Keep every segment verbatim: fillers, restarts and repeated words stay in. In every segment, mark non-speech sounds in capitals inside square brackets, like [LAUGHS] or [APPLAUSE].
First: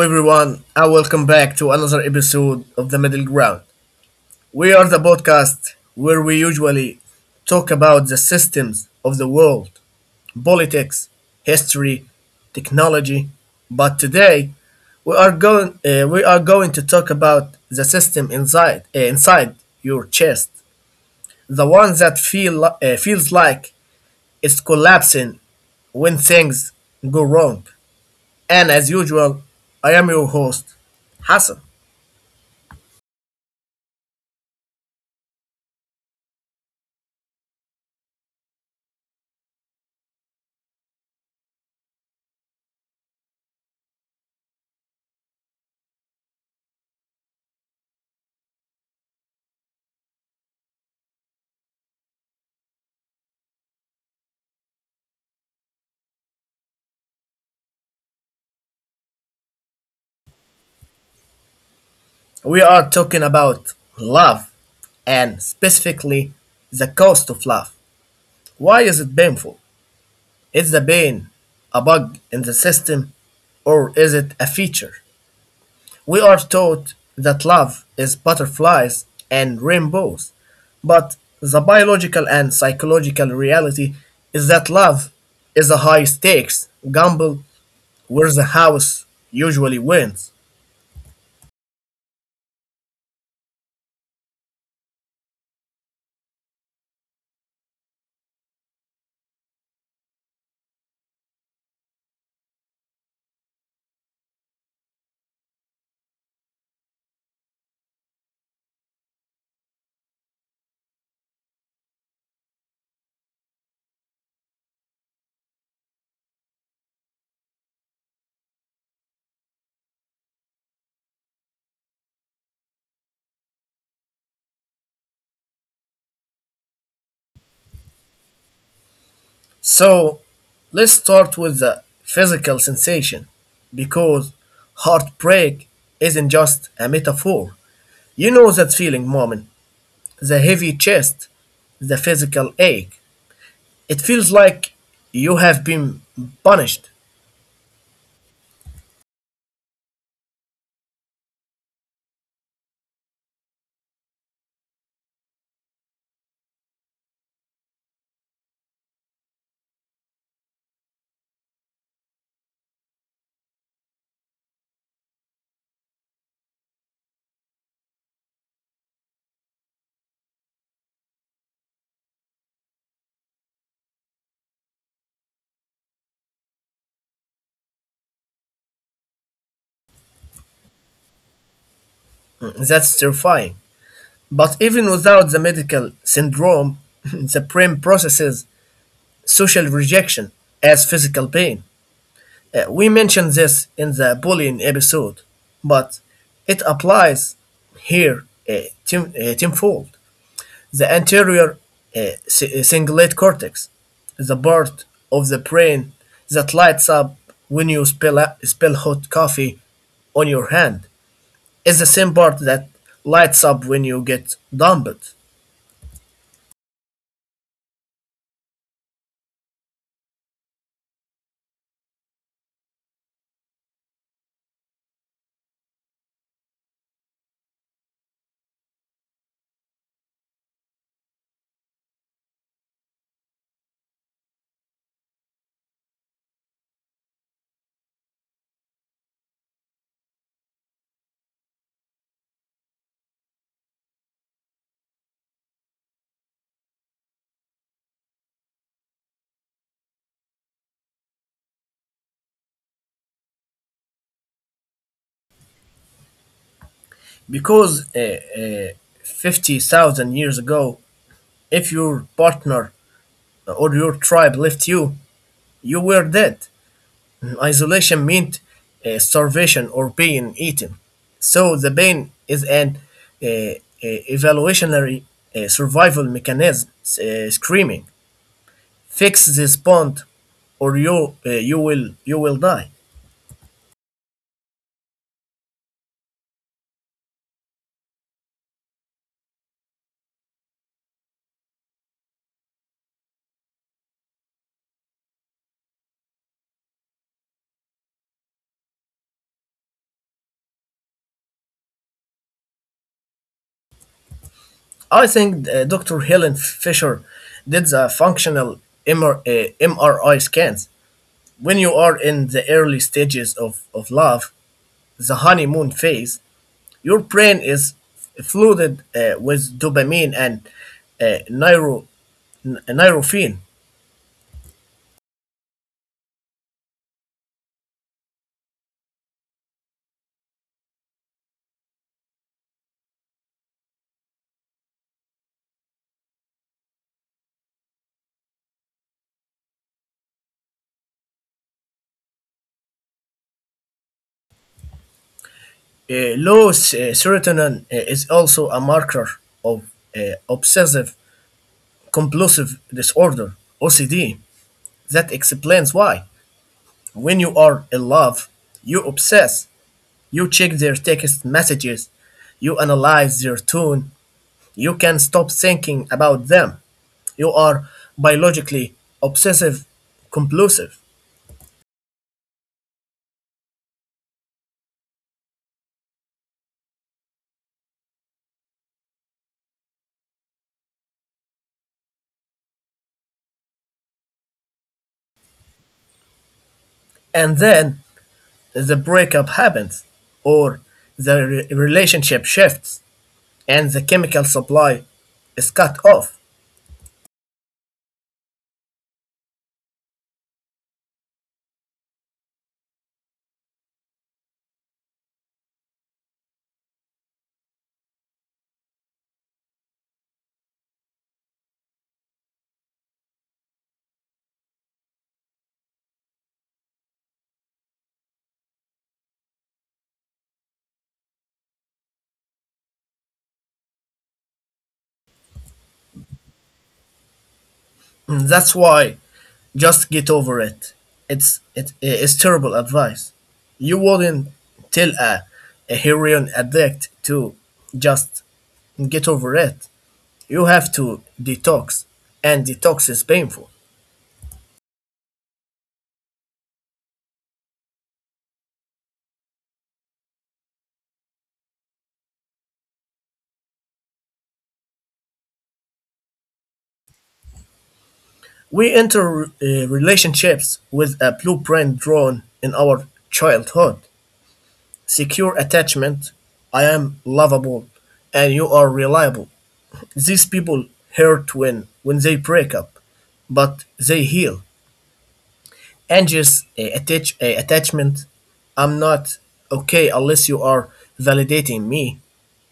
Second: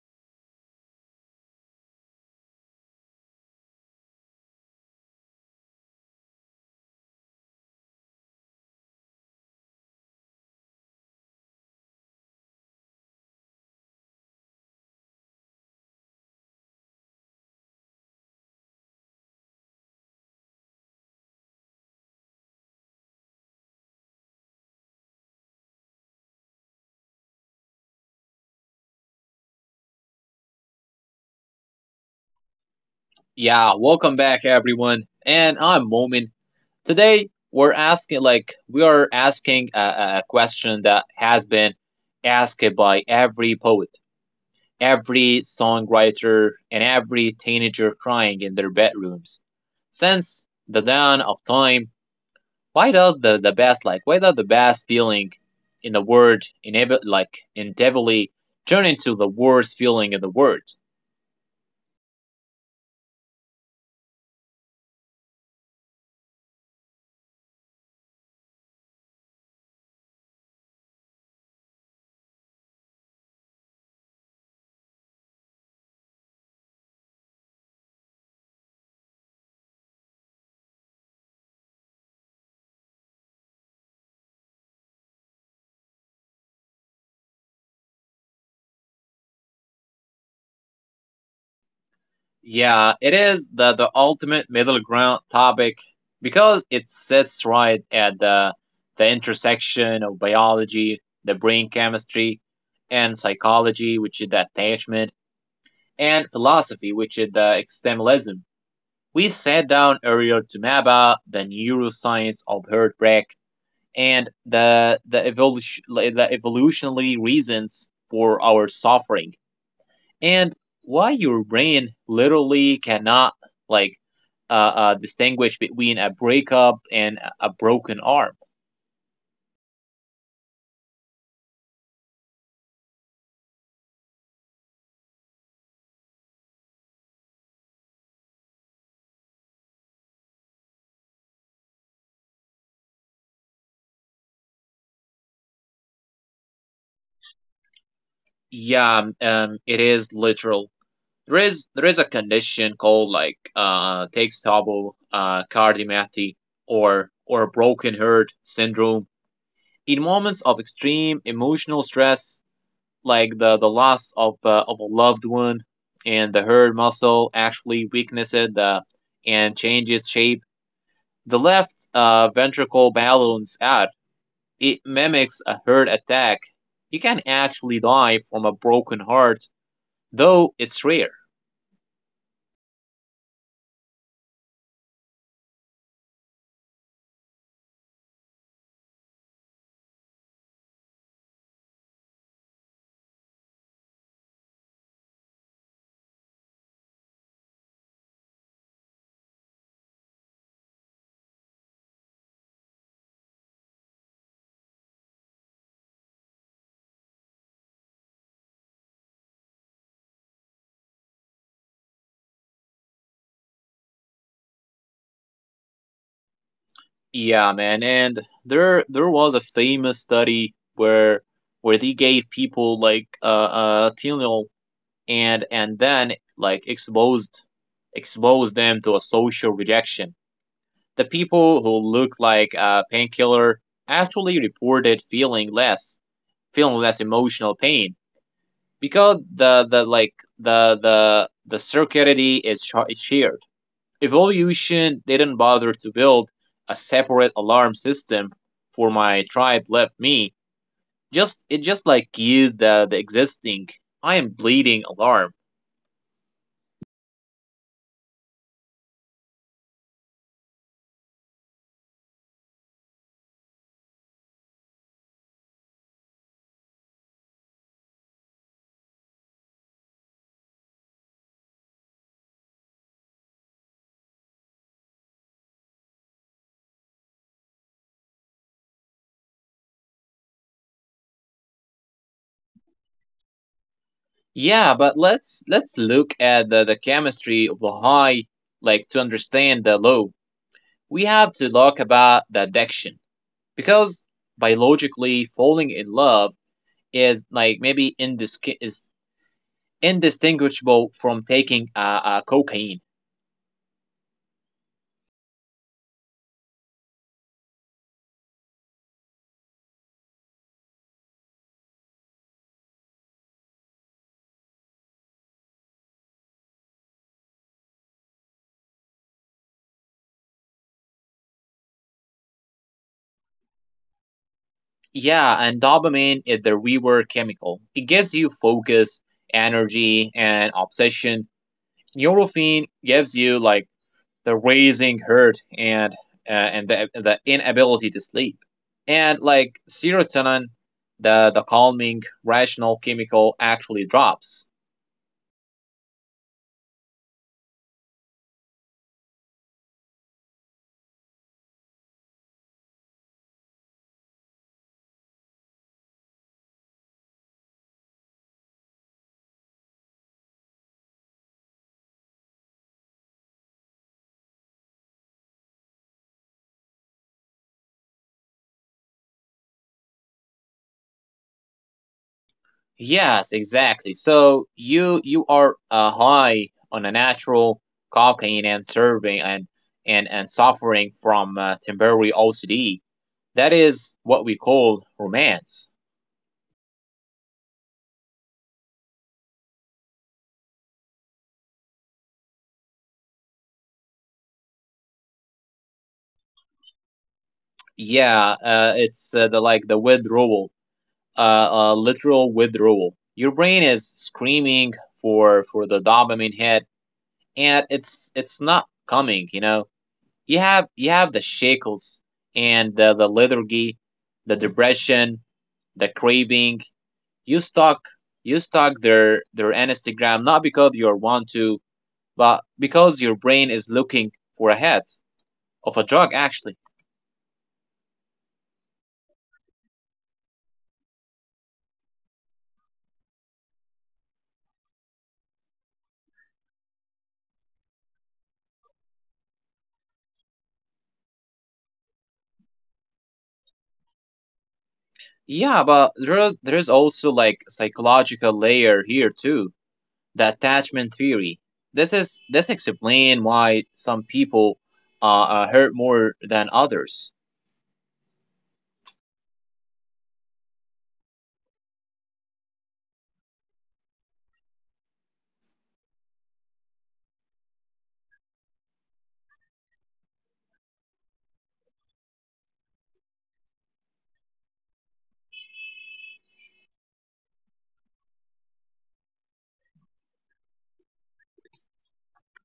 everyone, and welcome back to another episode of The Middle Ground. We are the podcast where we usually talk about the systems of the world, politics, history, technology, but today we are going uh, we are going to talk about the system inside uh, inside your chest, the one that feel uh, feels like it's collapsing when things go wrong. And as usual, I am your host, Hassan. Yeah, welcome back everyone. And I'm Momin. Today we're asking like we are asking a, a a question that has been asked by every poet, every songwriter, and every teenager crying in their bedrooms. Since the dawn of time, why does the, the best like why does the best feeling in the word in like inevitably devily turn into the worst feeling in the world? We are talking about love and specifically the cost of love. Why is it painful? Is the pain a bug in the system or is it a feature? We are taught that love is butterflies and rainbows, but the biological and psychological reality is that love is a high stakes gamble where the house usually wins. Yeah, it is the the ultimate middle ground topic because it sits right at the the intersection of biology, the brain chemistry, and psychology, which is the attachment, and philosophy, which is the extremism. We sat down earlier to map out the neuroscience of heartbreak and the the evolution the evolutionary reasons for our suffering and why your brain literally cannot like uh, uh, distinguish between a breakup and a- broken arm. So let's start with the physical sensation because heartbreak isn't just a metaphor. You know that feeling, Moment, the heavy chest, the physical ache. It feels like you have been punished. Yeah, um, um, it is literal. There is there is a condition called like uh Takes-Tabo uh cardiomyopathy or or broken heart syndrome. In moments of extreme emotional stress, like the the loss of uh, of a loved one, and the heart muscle actually weaknesses the and changes shape. The left uh, ventricle balloons out. It mimics a heart attack. You can actually die from a broken heart, though it's rare. Mm, that's terrifying. But even without the medical syndrome, [LAUGHS] the brain processes social rejection as physical pain. Uh, we mentioned this in the bullying episode, but it applies here uh, ten- uh, tenfold. The anterior uh, si- uh, cingulate cortex, the part of the brain that lights up when you spill, a- spill hot coffee on your hand, is the same part that lights up when you get dumped. Yeah, man, and there there was a famous study where where they gave people like uh, uh Tylenol and and then like exposed exposed them to a social rejection. The people who look like uh, painkiller actually reported feeling less, feeling less emotional pain because the the like the the the circuitry is, sh- is shared. Evolution didn't bother to build a separate alarm system for my tribe left me. Just it just like used the the existing I am bleeding alarm. Because uh, uh, fifty thousand years ago, if your partner or your tribe left you, you were dead. Isolation meant uh, starvation or being eaten. So the pain is an uh, uh, evolutionary uh, survival mechanism, uh, screaming, "Fix this bond, or you uh, you will you will die." Yeah, but let's let's look at the, the chemistry of the high like to understand the low. We have to talk about the addiction because, biologically, falling in love is like maybe indisc- is indistinguishable from taking uh, uh, cocaine. I think uh, doctor Helen Fisher did the functional M R, uh, M R I scans. When you are in the early stages of, of love, the honeymoon phase, your brain is flooded uh, with dopamine and uh, neuro, n- neurophine. Yeah, and dopamine is the reward chemical. It gives you focus, energy, and obsession. Neurophene gives you like the raising hurt and uh, and the the inability to sleep. And like serotonin, the the calming rational chemical actually drops. Uh, low s- uh, serotonin uh, is also a marker of uh, obsessive compulsive disorder, O C D. That explains why. When you are in love, you obsess, you check their text messages, you analyze their tone, you can stop thinking about them. You are biologically obsessive compulsive. Yes, exactly. So you you are uh, high on a natural cocaine and serving and and and suffering from uh, temporary O C D. That is what we call romance. And then the breakup happens, or the re- relationship shifts, and the chemical supply is cut off. Yeah, uh, it's uh, the like the withdrawal, uh, uh, literal withdrawal. Your brain is screaming for for the dopamine hit, and it's it's not coming. You know, you have you have the shackles and the, the lethargy, the depression, the craving. You stalk you stalk their their Instagram not because you want to, but because your brain is looking for a hit of a drug actually. And that's why just get over it. It's it, it's terrible advice. You wouldn't tell a, a heroin addict to just get over it. You have to detox, and detox is painful. Yeah, but there is- there is also like psychological layer here too. The attachment theory. This is this explain why some people uh, uh hurt more than others. We enter uh, relationships with a blueprint drawn in our childhood. Secure attachment. I am lovable and you are reliable. These people hurt when when they break up, but they heal. Anxious uh, attach, uh, attachment. I'm not okay unless you are validating me.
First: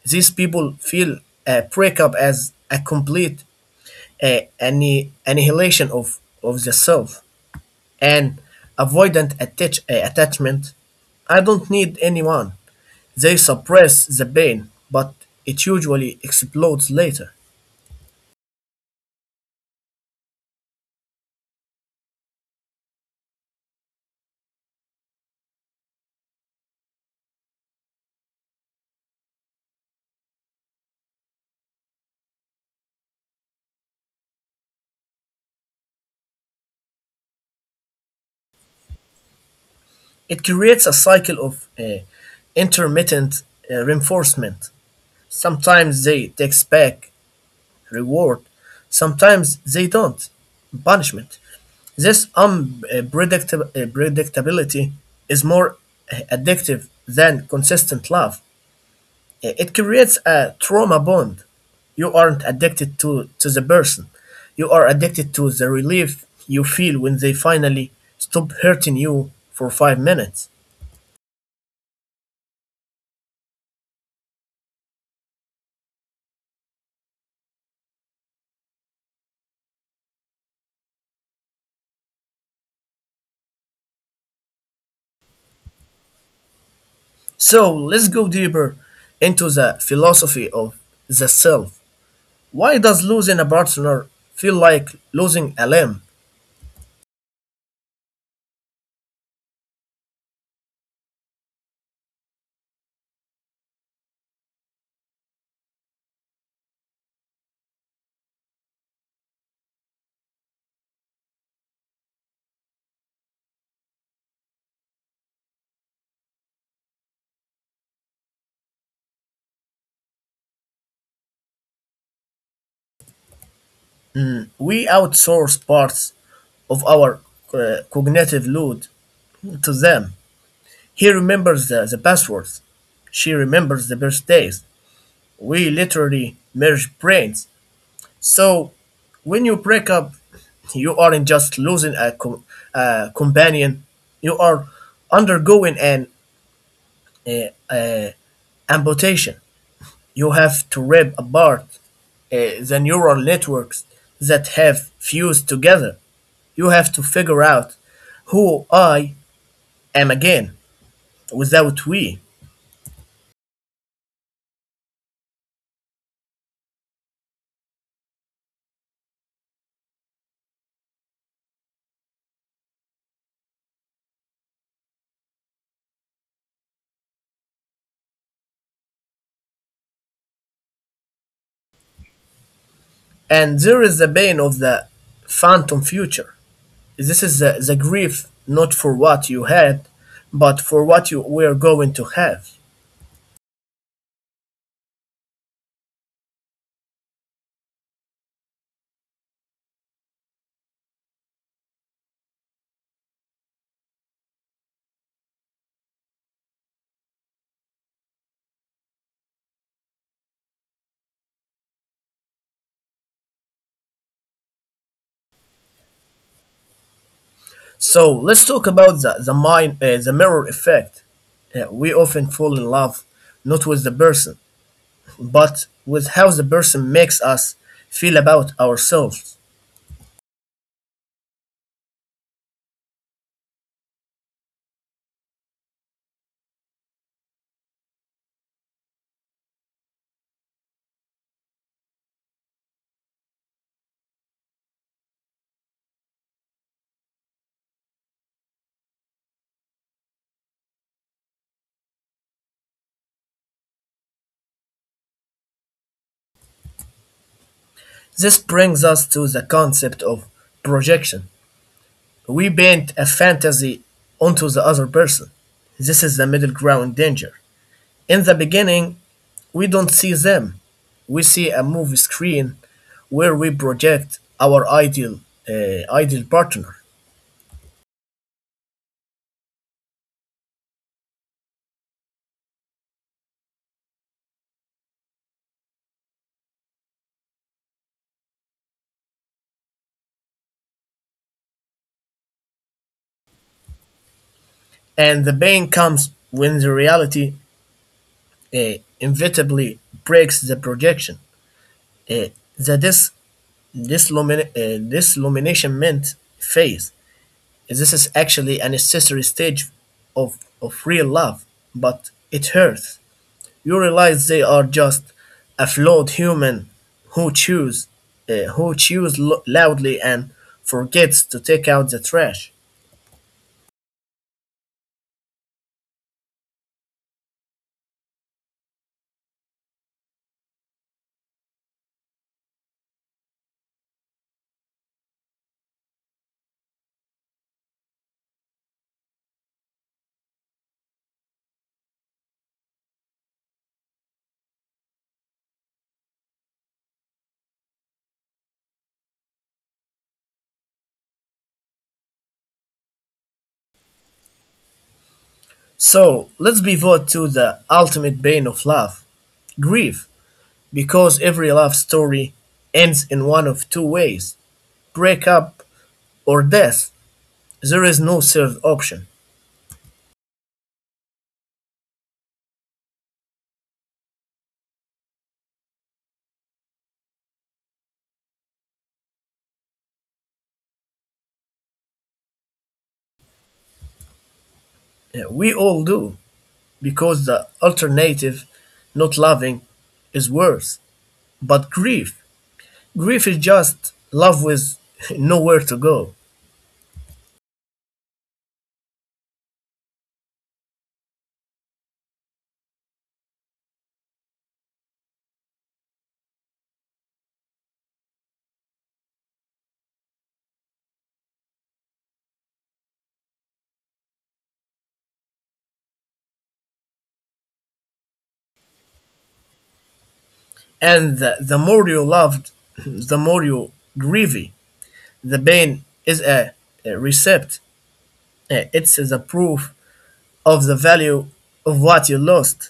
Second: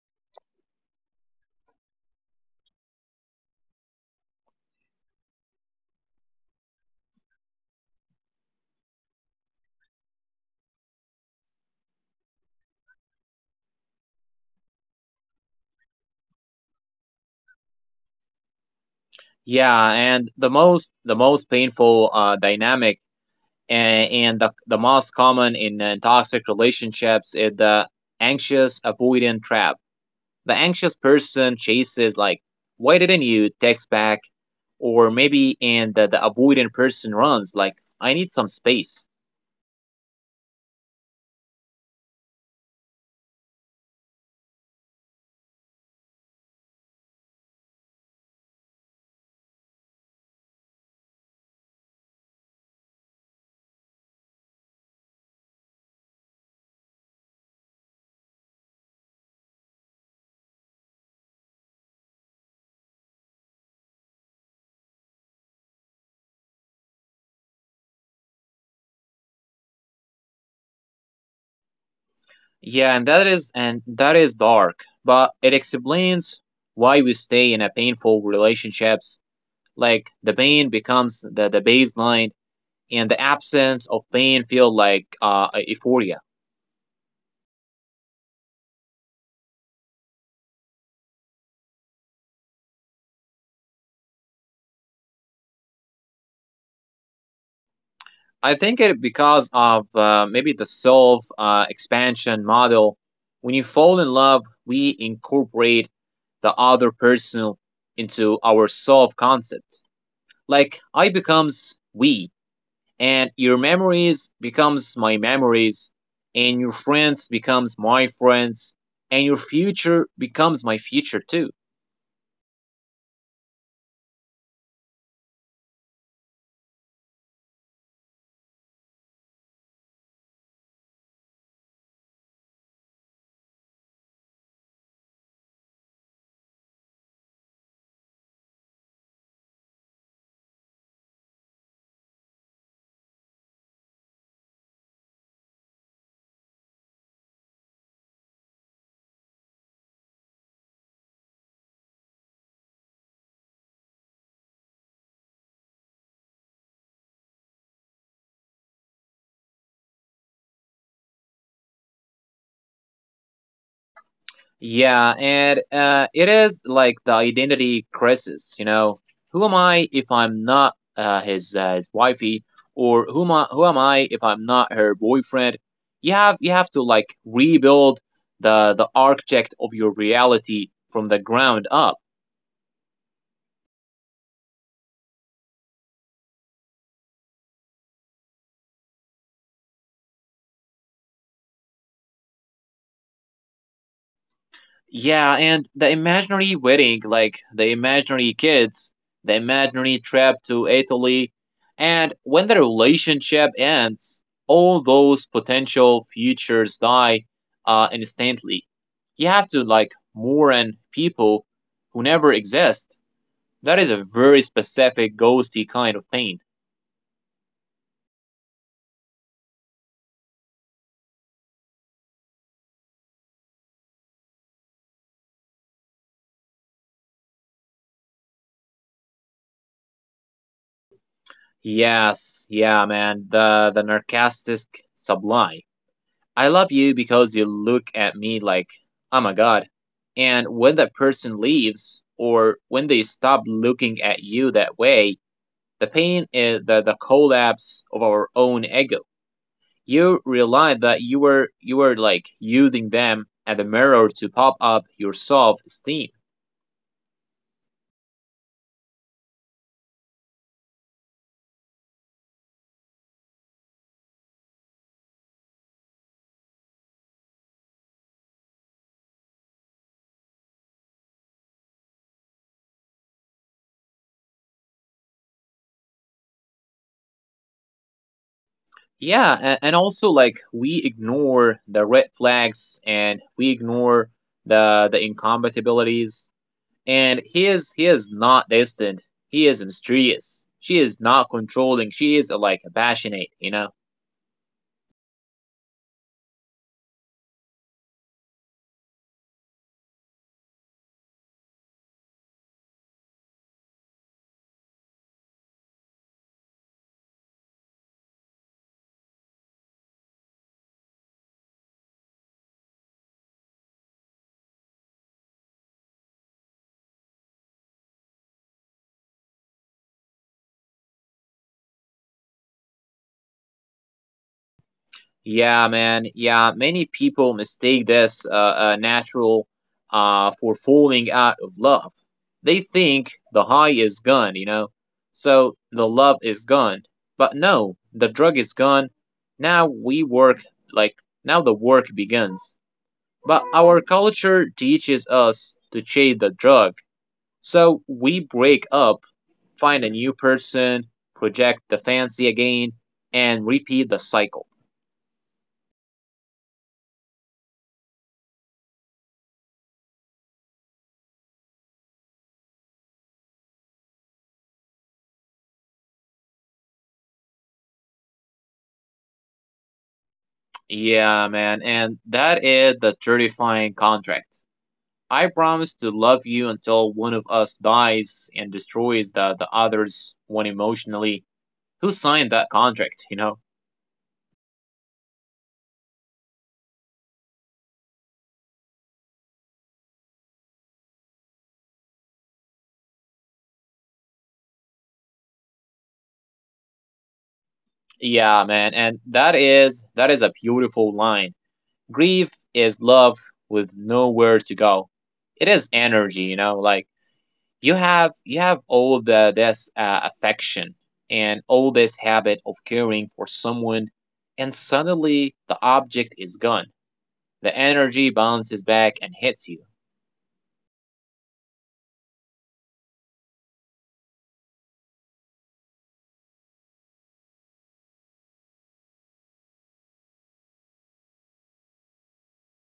These people feel a breakup as a complete uh, anni- annihilation of, of the self. And avoidant attach- uh, attachment. I don't need anyone. They suppress the pain, but it usually explodes later. Yeah, and the most the most painful uh dynamic and, and the, the most common in uh, toxic relationships is the anxious avoidant trap. The anxious person chases, like, why didn't you text back? Or maybe, and the, the avoidant person runs, like, I need some space. It creates a cycle of uh, intermittent uh, reinforcement. Sometimes they takes back reward, sometimes they don't. Punishment. This unpredictability is more uh, addictive than consistent love. I- it creates a trauma bond. You aren't addicted to to the person. You are addicted to the relief you feel when they finally stop hurting you for five minutes. Yeah, and that is and that is dark, but it explains why we stay in a painful relationships. Like the pain becomes the, the baseline and the absence of pain feel like uh, euphoria. So let's go deeper into the philosophy of the self. Why does losing a partner feel like losing a limb? I think it because of uh, maybe the self uh, expansion model. When you fall in love, we incorporate the other person into our self concept. Like I becomes we, and your memories becomes my memories, and your friends becomes my friends, and your future becomes my future too. We outsource parts of our uh, cognitive load to them. He remembers the, the passwords. She remembers the birthdays. We literally merge brains. So when you break up, you aren't just losing a, co- a companion, you are undergoing an uh, uh, amputation. You have to rip apart uh, the neural networks that have fused together. You have to figure out who I am again without we. Yeah, and uh, it is like the identity crisis. You know, who am I if I'm not uh, his uh, his wifey, or who am I, who am I if I'm not her boyfriend? You have you have to like rebuild the the architect of your reality from the ground up. And there is the pain of the phantom future. This is the, the grief not for what you had, but for what you were going to have. Yeah, and the imaginary wedding, like the imaginary kids, the imaginary trip to Italy, and when the relationship ends, all those potential futures die uh, instantly. You have to like mourn people who never exist. That is a very specific ghosty kind of pain. So let's talk about the, the mind, uh, the mirror effect. Uh, we often fall in love not with the person, but with how the person makes us feel about ourselves. Yes, yeah, man. The the narcissistic sublime. I love you because you look at me like I'm a god. And when that person leaves, or when they stop looking at you that way, the pain is the, the collapse of our own ego. You realize that you were you were like using them as a mirror to pop up your self esteem. This brings us to the concept of projection. We paint a fantasy onto the other person. This is the middle ground danger. In the beginning, we don't see them. We see a movie screen where we project our ideal uh, ideal partner, Yeah, and also like we ignore the red flags, and we ignore the the incompatibilities. And he is he is not distant. He is mysterious. She is not controlling. She is like passionate. You know. and the pain comes when the reality uh, inevitably breaks the projection. Uh, the dis dislumina- uh, disillumination phase. This is actually a necessary stage of, of real love, but it hurts. You realize they are just flawed human who chews, uh, who chews lo- loudly and forgets to take out the trash. Yeah, man. Yeah, many people mistake this uh, uh, natural uh, for falling out of love. They think the high is gone, you know, so the love is gone. But no, the drug is gone. Now we work, like, now the work begins. But our culture teaches us to chase the drug. So we break up, find a new person, project the fancy again, and repeat the cycle. So let's pivot to the ultimate bane of love, grief, because every love story ends in one of two ways: breakup or death. There is no third option. Yeah, man, and that is the terrifying contract. I promise to love you until one of us dies and destroys the, the other's one emotionally. Who signed that contract, you know? Uh, We all do because the alternative, not loving, is worse. But grief grief is just love with [LAUGHS] nowhere to go. Yeah, man, and that is that is a beautiful line. Grief is love with nowhere to go. It is energy, you know, like you have you have all the this uh, affection and all this habit of caring for someone, and suddenly the object is gone, the energy bounces back and hits you. And the, the more you loved, [CLEARS THROAT] the more you grievy. The pain is a, a recept. Uh, It's the proof of the value of what you lost.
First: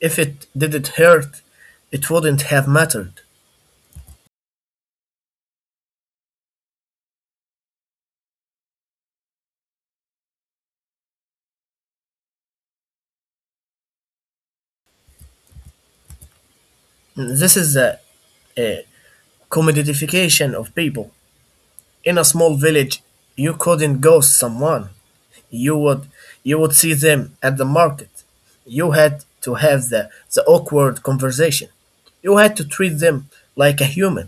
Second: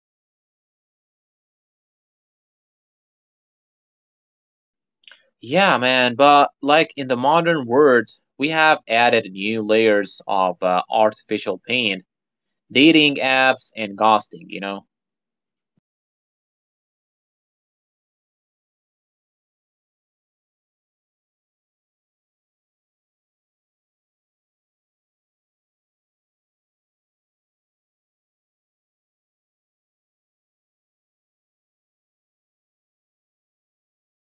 If it didn't hurt, it wouldn't have mattered. Yeah, man, but like in the modern world we have added new layers of uh, artificial pain, dating apps and ghosting, you know. This is a, a commodification of people. In a small village, you couldn't ghost someone. you would you would see them at the market. You had to have the, the awkward conversation. You had to treat them like a human.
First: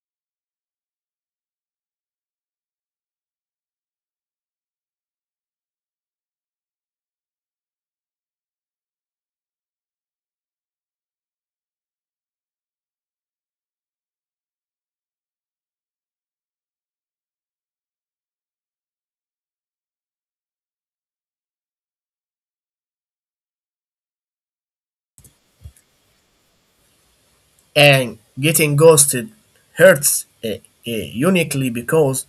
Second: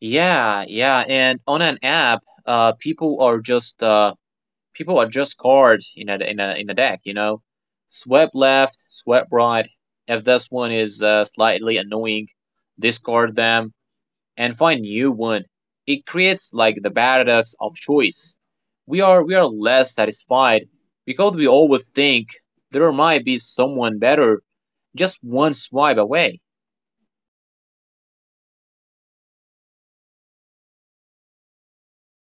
Yeah, yeah, and on an app, uh people are just uh people are just cards in a in a in the deck. You know, swept left, swept right. If this one is uh, slightly annoying, discard them and find new one. It creates like the paradox of choice. We are we are less satisfied because we always think there might be someone better, just one swipe away. And getting ghosted hurts uh, uh, uniquely because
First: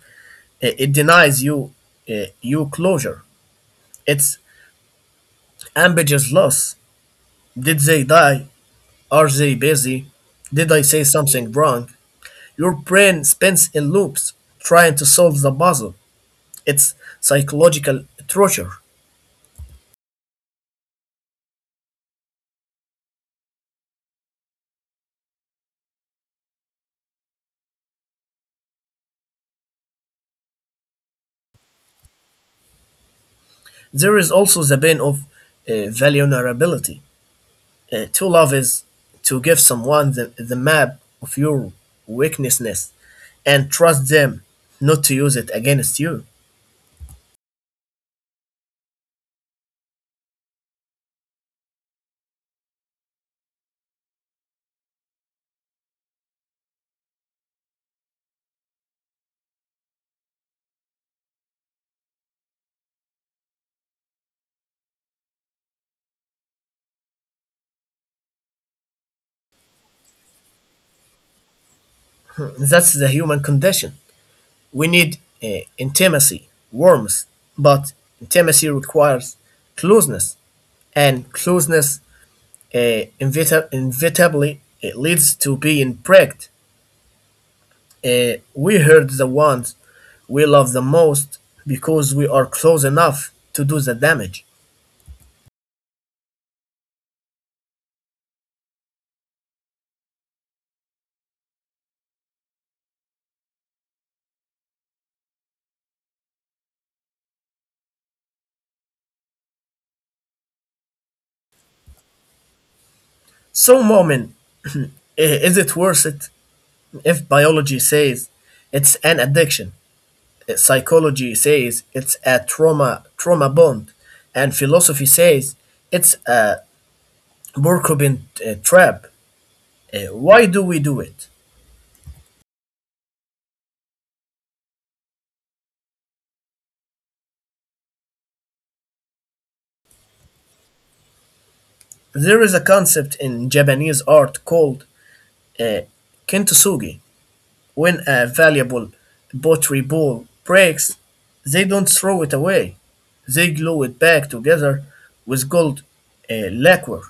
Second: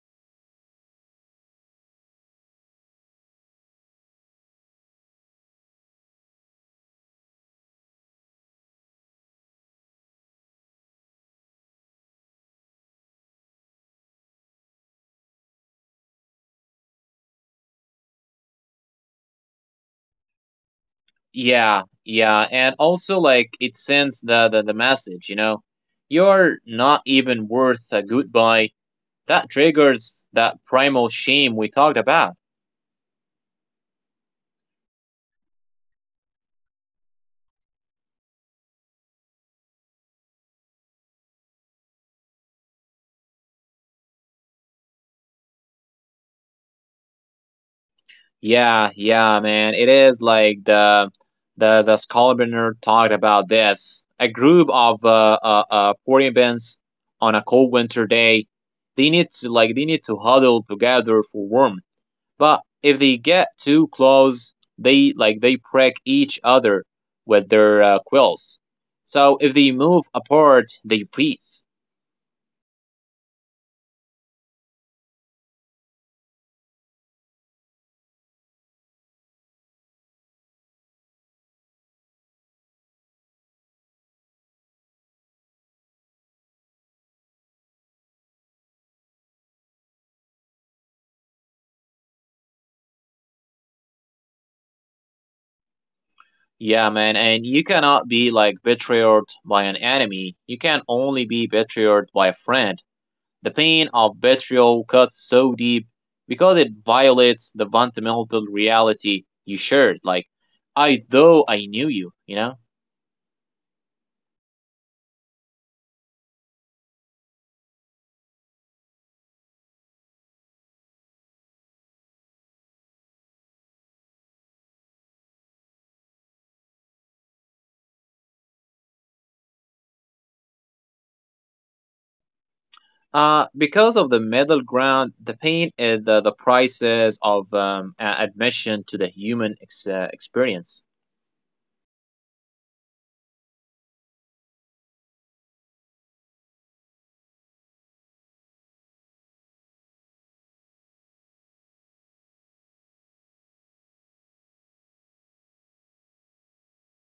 uh, it denies you uh, you closure. It's ambiguous loss. Did they die? Are they busy? Did I say something wrong? Your brain spins in loops trying to solve the puzzle. It's psychological torture. Yeah, yeah, and also like it sends the the, the message, you know, you're not even worth a goodbye. That triggers that primal shame we talked about. There is also the pain of uh, vulnerability. Uh, to love is to give someone the, the map of your weaknesses and trust them not to use it against you. Yeah, yeah, man. It is like the the the Skalbrenner talked about this. A group of uh, uh, uh Floridians on a cold winter day, they need to like they need to huddle together for warmth. But if they get too close, they like they prick each other with their uh, quills. So if they move apart, they freeze. [CLEARS THROAT] That's the human condition. We need uh, intimacy, warmth, but intimacy requires closeness, and closeness uh, inevita- inevitably it leads to being pricked. Uh, we hurt the ones we love the most because we are close enough to do the damage. Yeah, man, and you cannot be like betrayed by an enemy. You can only be betrayed by a friend. The pain of betrayal cuts so deep because it violates the fundamental reality you shared. Like, I though I knew you, you know. So, Momin, [CLEARS THROAT] i- is it worth it if biology says it's an addiction? uh, Psychology says it's a trauma trauma bond, and philosophy says it's a Burkobin uh, trap. Uh, why do we do it? Uh, because of the middle ground, the pain is the, the prices of um, a- admission to the human ex- uh, experience. There is a concept in Japanese art called uh, kintsugi. When a valuable pottery bowl breaks, they don't throw it away. They glue it back together with gold uh, lacquer.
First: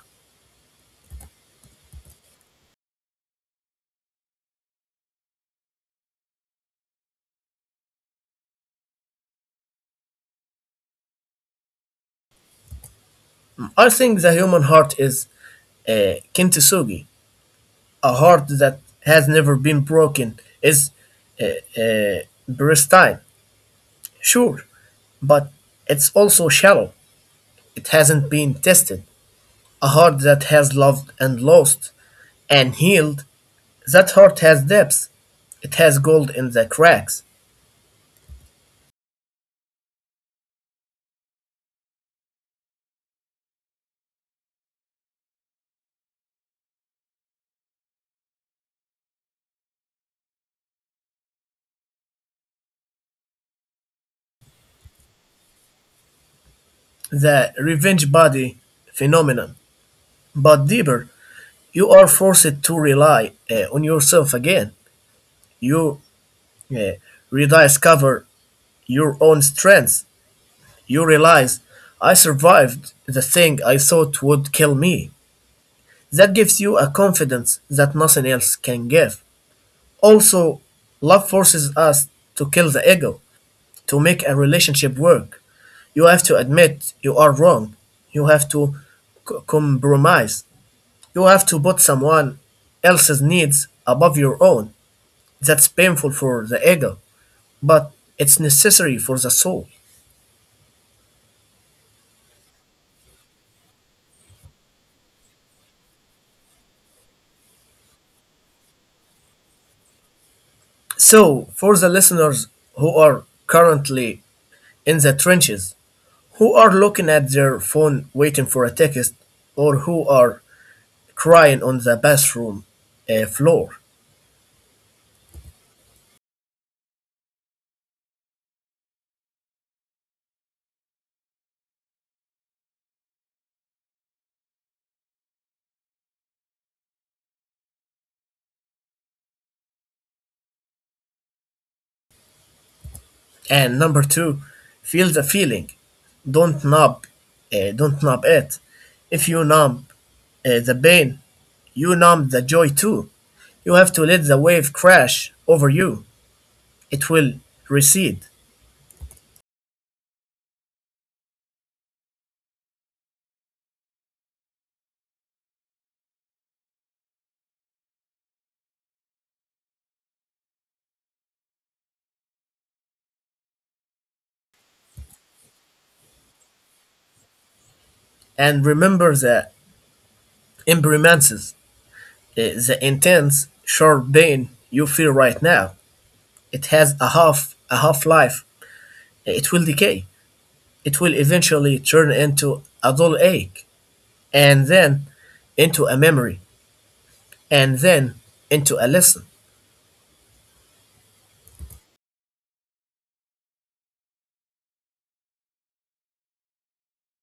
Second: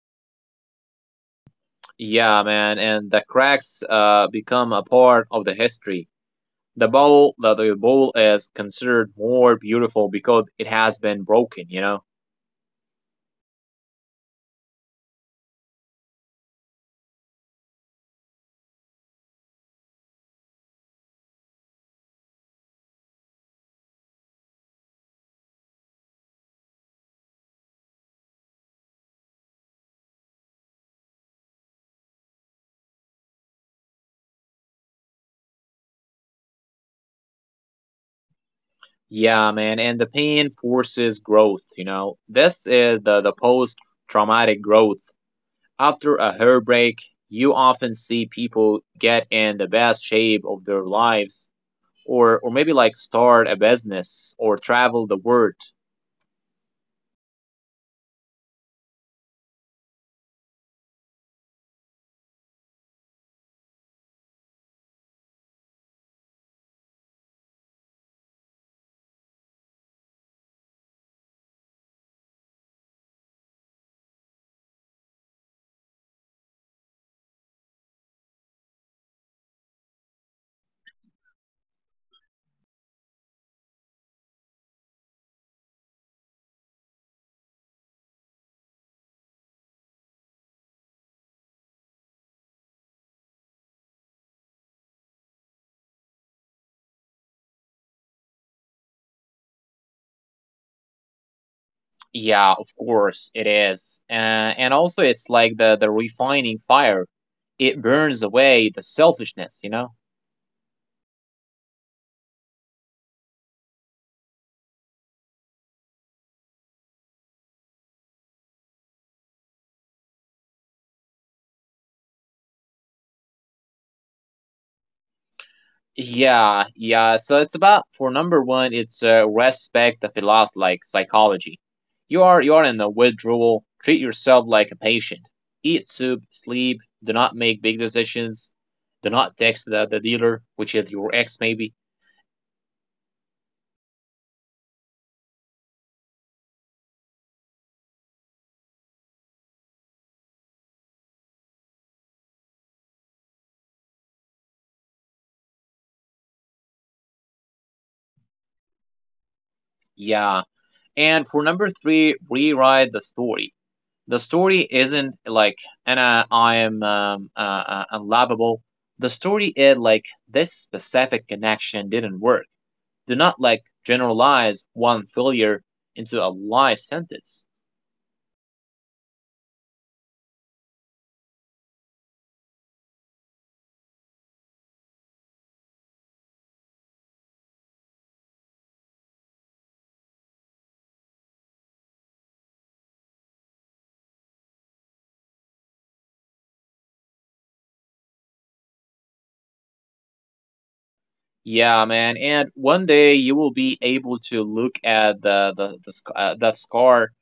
Yeah, man, and the cracks uh, become a part of the history. The bowl, the, the bowl is considered more beautiful because it has been broken, you know? I think the human heart is uh, kintsugi. A heart that has never been broken is uh, uh, pristine, sure, but it's also shallow. It hasn't been tested. A heart that has loved and lost and healed, that heart has depth, it has gold in the cracks, Yeah, man, and the pain forces growth, you know. This is the, the post traumatic growth. After a heartbreak, you often see people get in the best shape of their lives, or or maybe like start a business or travel the world. the revenge body phenomenon. But deeper, you are forced to rely uh, on yourself again. You uh, rediscover your own strengths. You realize, I survived the thing I thought would kill me. That gives you a confidence that nothing else can give. Also, love forces us to kill the ego, to make a relationship work. You have to admit you are wrong. You have to c- compromise. You have to put someone else's needs above your own. That's painful for the ego, but it's necessary for the soul. Yeah, of course it is. Uh, and also it's like the the refining fire. It burns away the selfishness, you know. So, for the listeners who are currently in the trenches, who are looking at their phone waiting for a text, or who are crying on the bathroom uh, floor. Yeah, yeah. So it's about for number one, it's uh, respect the philosophy like psychology. You are you are in the withdrawal. Treat yourself like a patient. Eat soup, sleep. Do not make big decisions. Do not text the, the dealer, which is your ex maybe. And number two, feel the feeling. Don't numb, uh, don't numb it. If you numb uh, the pain, you numb the joy too. You have to let the wave crash over you. It will recede. Yeah. And for number three, rewrite the story. The story isn't like Anna, I am um, uh, uh, unlovable. The story is like this specific connection didn't work. Do not like generalize one failure into a life sentence. And remember the impermanences, uh, the intense, sharp pain you feel right now. It has a half a half life. It will decay. It will eventually turn into a dull ache, and then into a memory and then into a lesson. Yeah, man. And one day you will be able to look at the the, the sc- uh, that scar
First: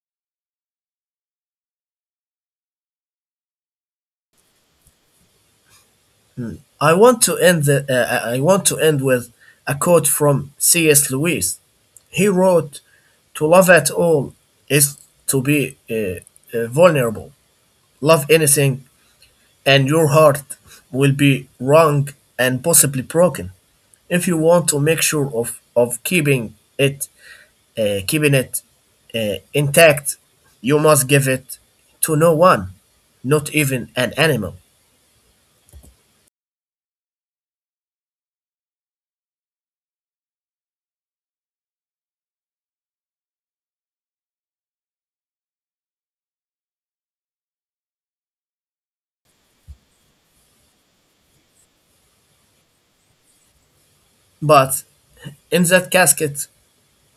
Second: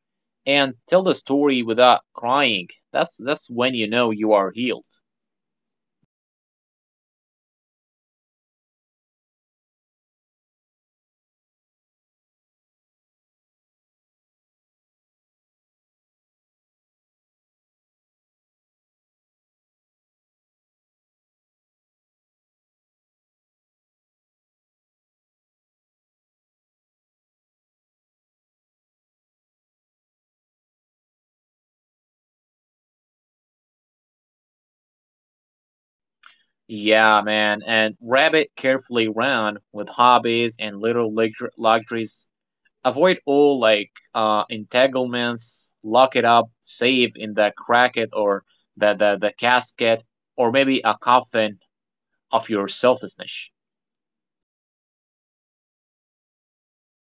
and tell the story without crying. That's that's when you know you are healed. I want to end the, uh, uh, I want to end with a quote from C S. Lewis. He wrote, "To love at all is to be uh, uh, vulnerable. Love anything, and your heart will be wrung and possibly broken. If you want to make sure of of keeping it, uh, keeping it uh, intact, you must give it to no one, not even an animal." Yeah, man. And wrap it carefully round with hobbies and little luxur- luxuries, avoid all like uh, entanglements, lock it up, save in the cracket, or the, the, the casket, or maybe a coffin of your selfishness. But in that casket,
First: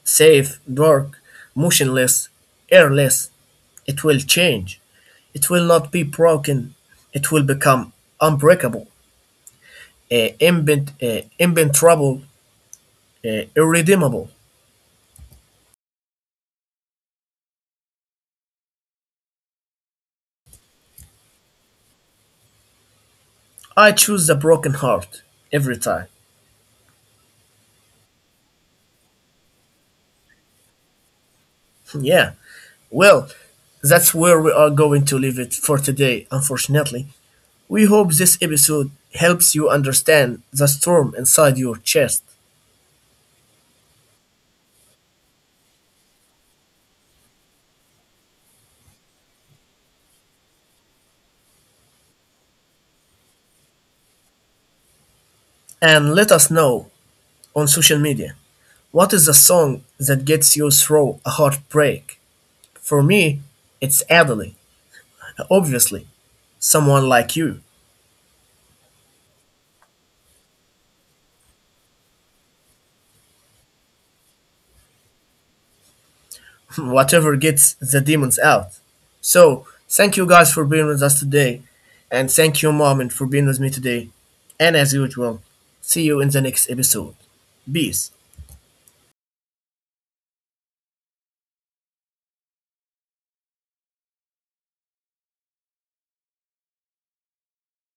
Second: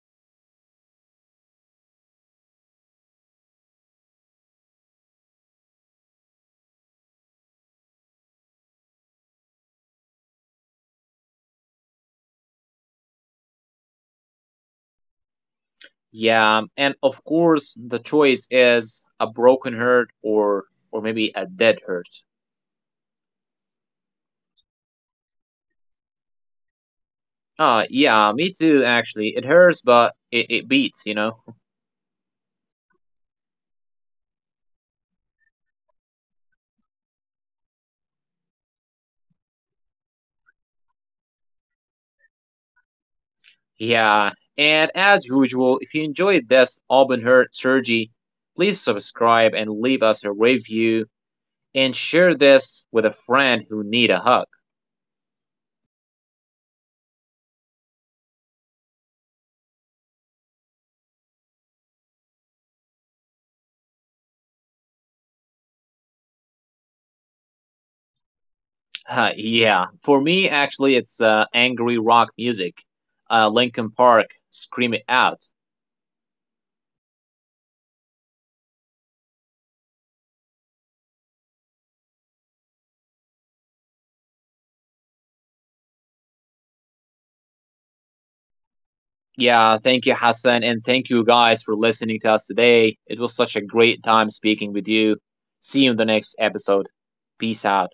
safe, dark, motionless, airless, it will change. It will not be broken. It will become unbreakable, uh, invent, uh, inventrable, uh, irredeemable. Yeah, and of course the choice is a broken hurt, or or maybe a dead hurt. I choose the broken heart every time. Uh, yeah, me too actually. It hurts but it, it beats, you know? [LAUGHS] Yeah. Well, that's where we are going to leave it for today, unfortunately. We hope this episode helps you understand the storm inside your chest. Yeah. And as usual, if you enjoyed this Auburn Hurt Surgery, please subscribe and leave us a review, and share this with a friend who need a hug. And let us know on social media. What is the song that gets you through a heartbreak? For me, it's Adele. Obviously, someone like you. Uh, yeah, for me actually, it's uh, angry rock music. Uh, Linkin Park, scream it out. [LAUGHS] Whatever gets the demons out. So, thank you guys for being with us today. And thank you, Mom, and for being with me today. And as usual, see you in the next episode. Peace. Yeah, thank you, Hassan, and thank you guys for listening to us today. It was such a great time speaking with you. See you in the next episode. Peace out.